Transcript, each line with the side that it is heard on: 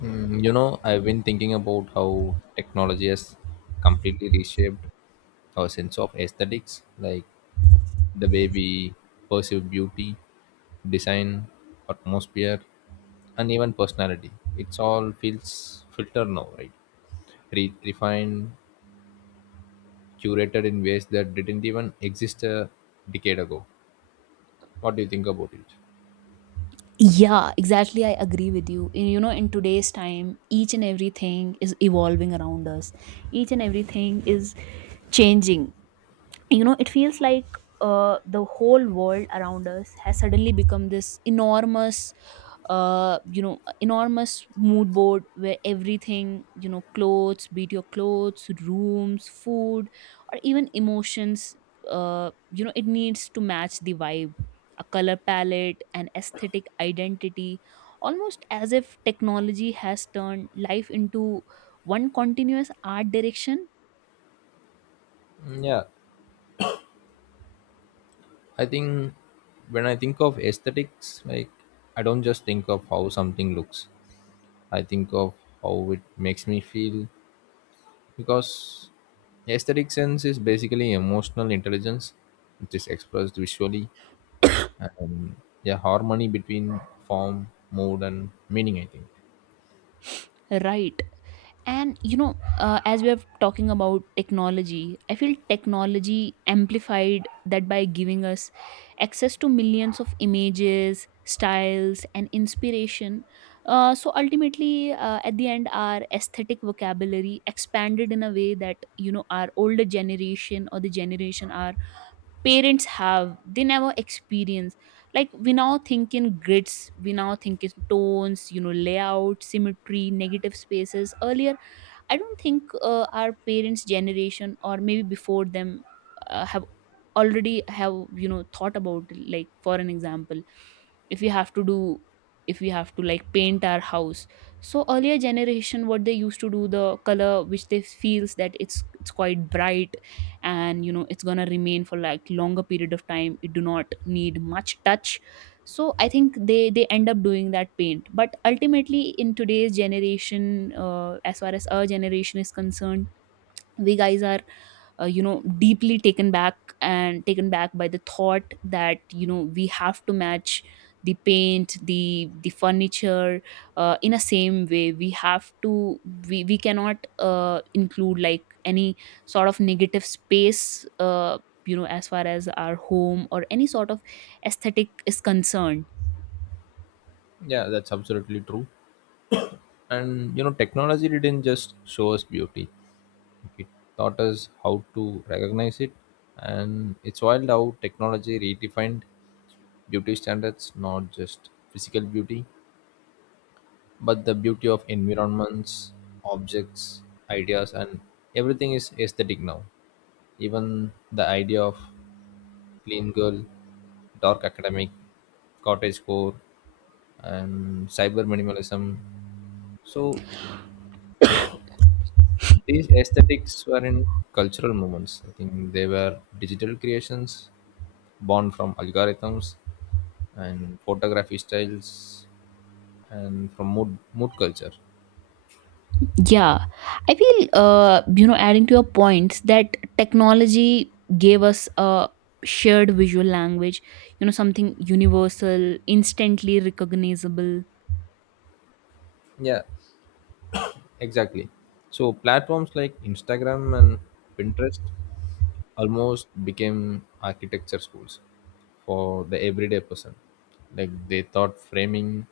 left: I've been thinking about how technology has completely reshaped our sense of aesthetics, like the way we perceive beauty, design, atmosphere, and even personality. It's all feels filtered now, right? Refined, curated in ways that didn't even exist a decade ago. What do you think about it?
right: Yeah, exactly. I agree with you. In today's time, each and everything is evolving around us. Each and everything is changing. It feels like the whole world around us has suddenly become this enormous you know enormous mood board where everything, clothes, be it your clothes, rooms, food, or even emotions, it needs to match the vibe, a color palette, an aesthetic identity, almost as if technology has turned life into one continuous art direction.
left: Yeah, I think when I think of aesthetics, like I don't just think of how something looks. I think of how it makes me feel because aesthetic sense is basically emotional intelligence which is expressed visually, and yeah, harmony between form, mood and meaning, I think.
right: Right. And as we are talking about technology, I feel technology amplified that by giving us access to millions of images, styles, and inspiration. So ultimately, at the end, our aesthetic vocabulary expanded in a way that our older generation, or the generation our parents have, they never experienced. Like, we now think in grids, we now think in tones, layout, symmetry, negative spaces. Earlier, I don't think our parents generation, or maybe before them, have already have thought about, like, for an example, if we have to do if we have to, like, paint our house. So earlier generation, what they used to do, the color which they feels that it's quite bright, and it's gonna remain for like longer period of time, it do not need much touch. So I think they end up doing that paint. But ultimately, in today's generation, as far as our generation is concerned, we guys are deeply taken back and taken back by the thought that we have to match the paint, the furniture, in a same way we have to— we cannot include, like, any sort of negative space, as far as our home or any sort of aesthetic is concerned.
left: Yeah, that's absolutely true. And technology didn't just show us beauty, it taught us how to recognize it. And it's wild how technology redefined beauty standards, not just physical beauty, but the beauty of environments, objects, ideas, and everything is aesthetic now. Even the idea of clean girl, dark academic, cottage core, and cyber minimalism. So these aesthetics were in cultural movements. I think they were digital creations born from algorithms and photography styles and from mood culture.
right: Yeah, I feel, adding to your points, that technology gave us a shared visual language, something universal, instantly recognizable.
left: Yeah, exactly. So platforms like Instagram and Pinterest almost became architecture schools for the everyday person. Like they taught framing,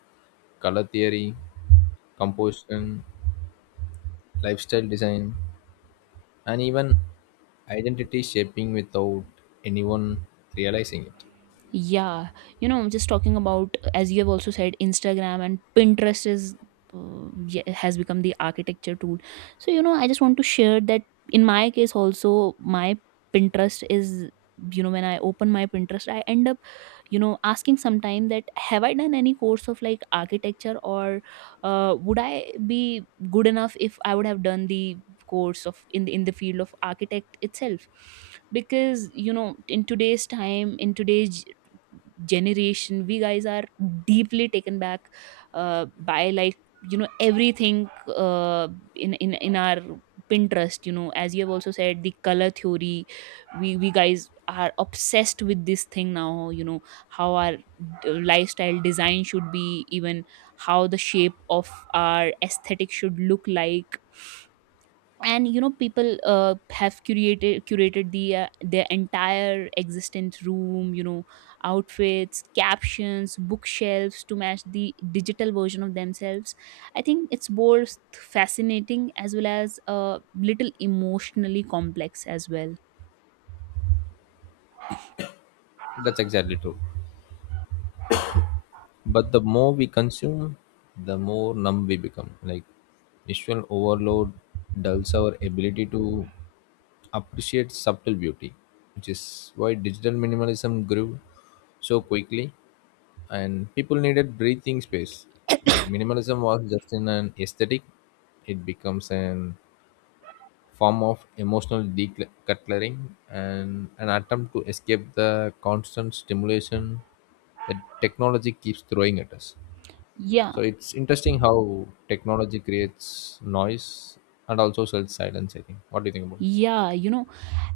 left: color theory, composition, lifestyle design, and even identity shaping without anyone realizing it.
right: Yeah, I'm just talking about, as you have also said, Instagram and Pinterest has become the architecture tool. So, I just want to share that in my case also, my Pinterest is— when I open my Pinterest, I end up, asking sometime that, have I done any course of, like, architecture, or would I be good enough if I would have done the course of, in the field of architect itself? Because, in today's time, in today's generation, we guys are deeply taken back by, like, everything uh, in our Pinterest. As you have also said, the color theory, we guys are obsessed with this thing now, you know, how our lifestyle design should be, even how the shape of our aesthetic should look like, and people have curated their entire existence, room, outfits, captions, bookshelves, to match the digital version of themselves. I think it's both fascinating as well as a little emotionally complex as well.
left: That's exactly true. But the more we consume, the more numb we become. Like visual overload dulls our ability to appreciate subtle beauty, which is why digital minimalism grew so quickly and people needed breathing space. Like minimalism was just in an aesthetic, it becomes an form of emotional decluttering and an attempt to escape the constant stimulation that technology keeps throwing at us.
right: Yeah,
left: So it's interesting how technology creates noise and also sells silence, I think. What do you think about it?
right: yeah. you know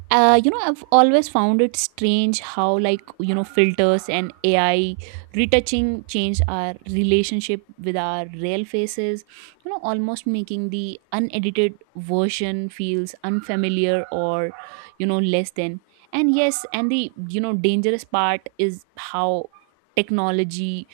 right: uh, you know i've always found it strange how, like, filters and AI retouching change our relationship with our real faces, almost making the unedited version feels unfamiliar, or less than. And yes, and the dangerous part is how technology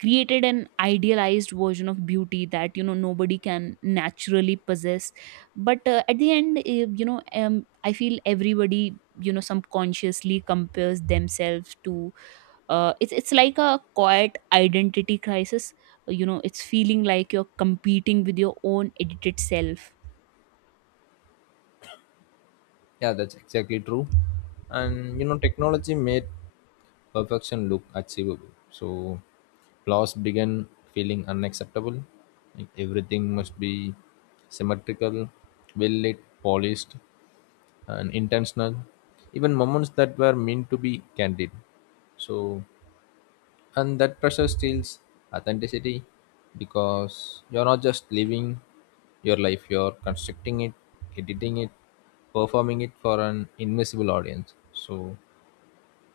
right: created an idealized version of beauty that nobody can naturally possess, but at the end, I feel everybody subconsciously compares themselves to. It's like a quiet identity crisis. It's feeling like you're competing with your own edited self.
left: Yeah, that's exactly true. And, technology made perfection look achievable. So flaws began feeling unacceptable. Like everything must be symmetrical, well lit, polished, and intentional. Even moments that were meant to be candid. So, and that pressure steals authenticity because you're not just living your life, you're constructing it, editing it, performing it for an invisible audience. So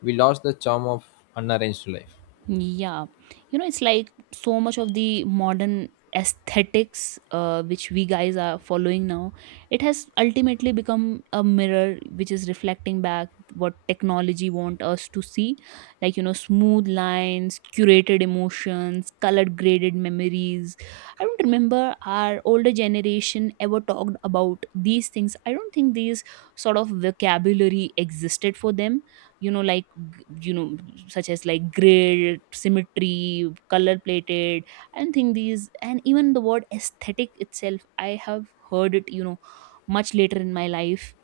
left: we lost the charm of unarranged life.
right: Yeah. It's like so much of the modern aesthetics, which we guys are following now, it has ultimately become a mirror which is reflecting back what technology want us to see. Like, smooth lines, curated emotions, colored graded memories. I don't remember our older generation ever talked about these things. I don't think these sort of vocabulary existed for them, you know like you know such as, like, grid, symmetry, color plated, and think these, and even the word aesthetic itself, I have heard it much later in my life.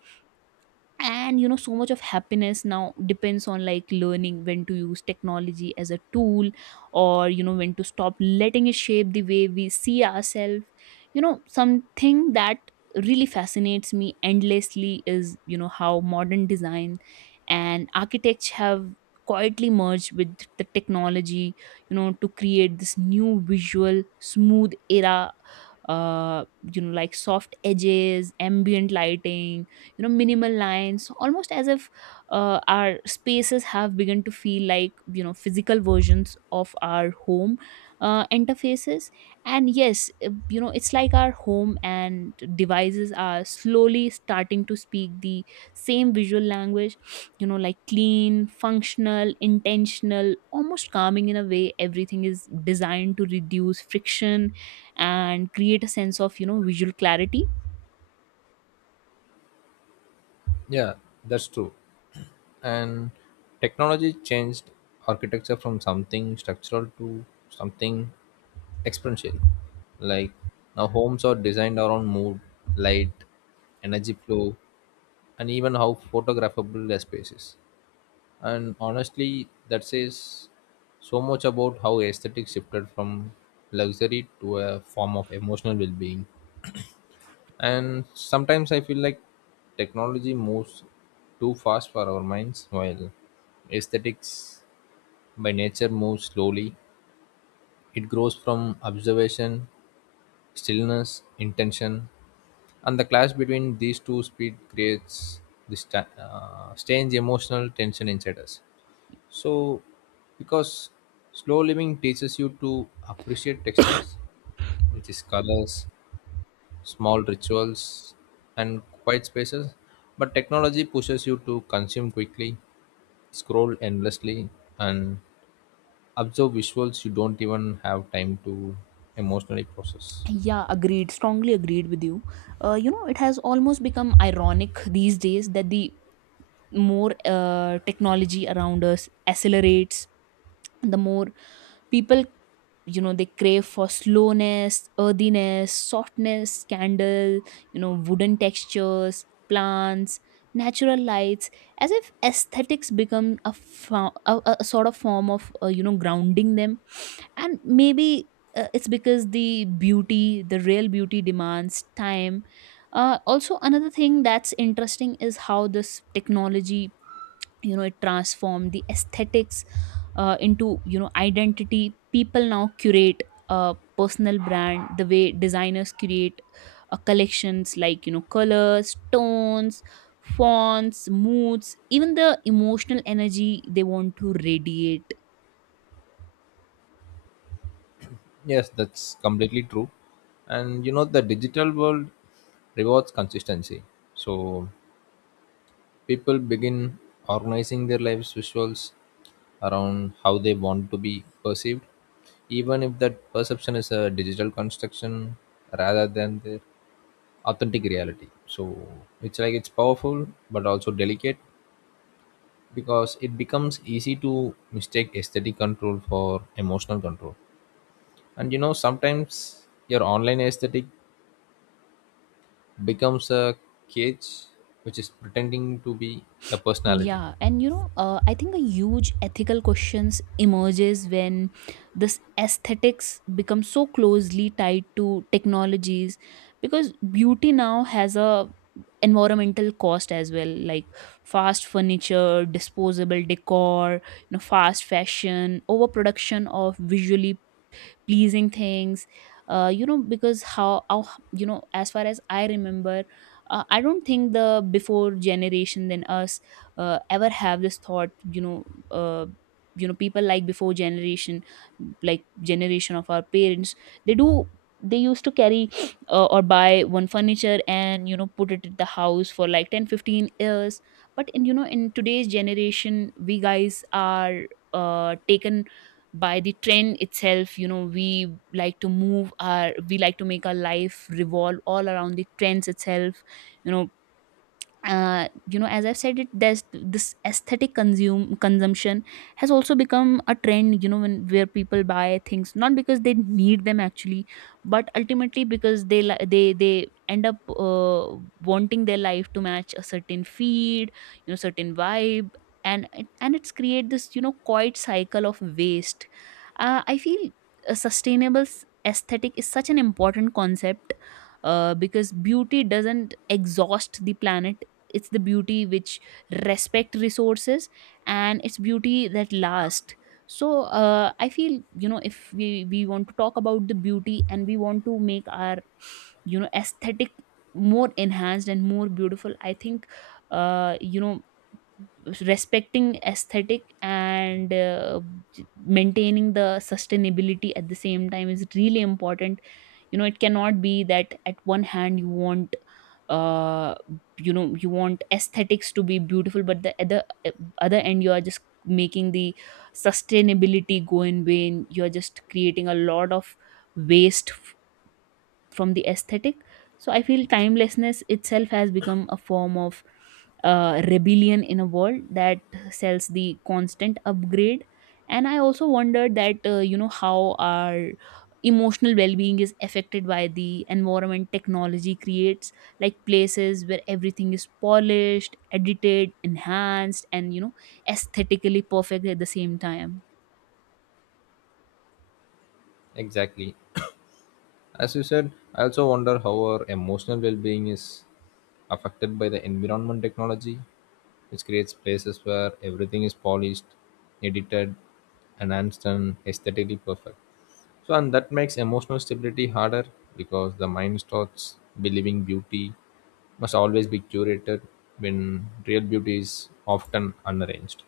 right: And so much of happiness now depends on, like, learning when to use technology as a tool, or when to stop letting it shape the way we see ourselves. Something that really fascinates me endlessly is how modern design and architects have quietly merged with the technology, to create this new visual smooth era, uh like, soft edges, ambient lighting, minimal lines, almost as if our spaces have begun to feel like, physical versions of our home, interfaces. And yes, it's like our home and devices are slowly starting to speak the same visual language, like, clean, functional, intentional, almost calming, in a way everything is designed to reduce friction and create a sense of, visual clarity.
left: Yeah, that's true. And technology changed architecture from something structural to something experiential. Like now homes are designed around mood, light, energy flow, and even how photographable the space is. And honestly, that says so much about how aesthetics shifted from luxury to a form of emotional well-being. And sometimes I feel like technology moves too fast for our minds, while aesthetics by nature moves slowly. It grows from observation, stillness, intention, and the clash between these two speed creates this strange emotional tension inside us. So, because slow living teaches you to appreciate textures, which is colors, small rituals, and quiet spaces. But technology pushes you to consume quickly, scroll endlessly, and observe visuals you don't even have time to emotionally process.
right: Yeah, agreed. Strongly agreed with you. It has almost become ironic these days that the more technology around us accelerates, the more people, they crave for slowness, earthiness, softness, candle, wooden textures, plants, natural lights, as if aesthetics become a, fo- a sort of form of, grounding them. And maybe it's because the real beauty demands time. Also, another thing that's interesting is how this technology, it transformed the aesthetics into, identity. People now curate a personal brand the way designers create collections, like, colors, tones, fonts, moods, even the emotional energy they want to radiate.
left: Yes, that's completely true. And, the digital world rewards consistency. So people begin organizing their lives visuals around how they want to be perceived, even if that perception is a digital construction rather than their authentic reality. So it's like it's powerful but also delicate because it becomes easy to mistake aesthetic control for emotional control. And, sometimes your online aesthetic becomes a cage which is pretending to be a personality.
right: Yeah, and I think a huge ethical questions emerges when this aesthetics becomes so closely tied to technologies, because beauty now has a environmental cost as well, like fast furniture, disposable decor, fast fashion, overproduction of visually pleasing things, because how, as far as I remember, I don't think the before generation than us ever have this thought. Uh, People, like, before generation, like, generation of our parents, they do they used to carry or buy one furniture, and put it at the house for like 10-15 years. But in you know in today's generation, we guys are taken by the trend itself. We like to make our life revolve all around the trends itself. You know uh, you know as I've said it, there's this aesthetic consume consumption has also become a trend, when where people buy things not because they need them actually, but ultimately because they li- they end up wanting their life to match a certain feed, certain vibe. And it's create this, quiet cycle of waste. I feel a sustainable aesthetic is such an important concept, because beauty doesn't exhaust the planet. It's the beauty which respect resources, and it's beauty that lasts. So, I feel, if we want to talk about the beauty, and we want to make our aesthetic more enhanced and more beautiful, I think uh, you know respecting aesthetic and maintaining the sustainability at the same time is really important. It cannot be that at one hand you want— uh you want aesthetics to be beautiful, but the other end you are just making the sustainability go in vain, you are just creating a lot of waste from the aesthetic. So I feel timelessness itself has become a form of rebellion in a world that sells the constant upgrade. And I also wondered that how our emotional well-being is affected by the environment technology creates, like places where everything is polished, edited, enhanced, and aesthetically perfect at the same time.
left: Exactly. As you said, I also wonder how our emotional well being is affected by the environment technology, which creates places where everything is polished, edited, enhanced, and aesthetically perfect. So, and that makes emotional stability harder because the mind starts believing beauty must always be curated when real beauty is often unarranged.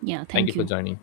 right: Yeah,
left: Thank you
right: thank
left: for
right: you.
left: joining.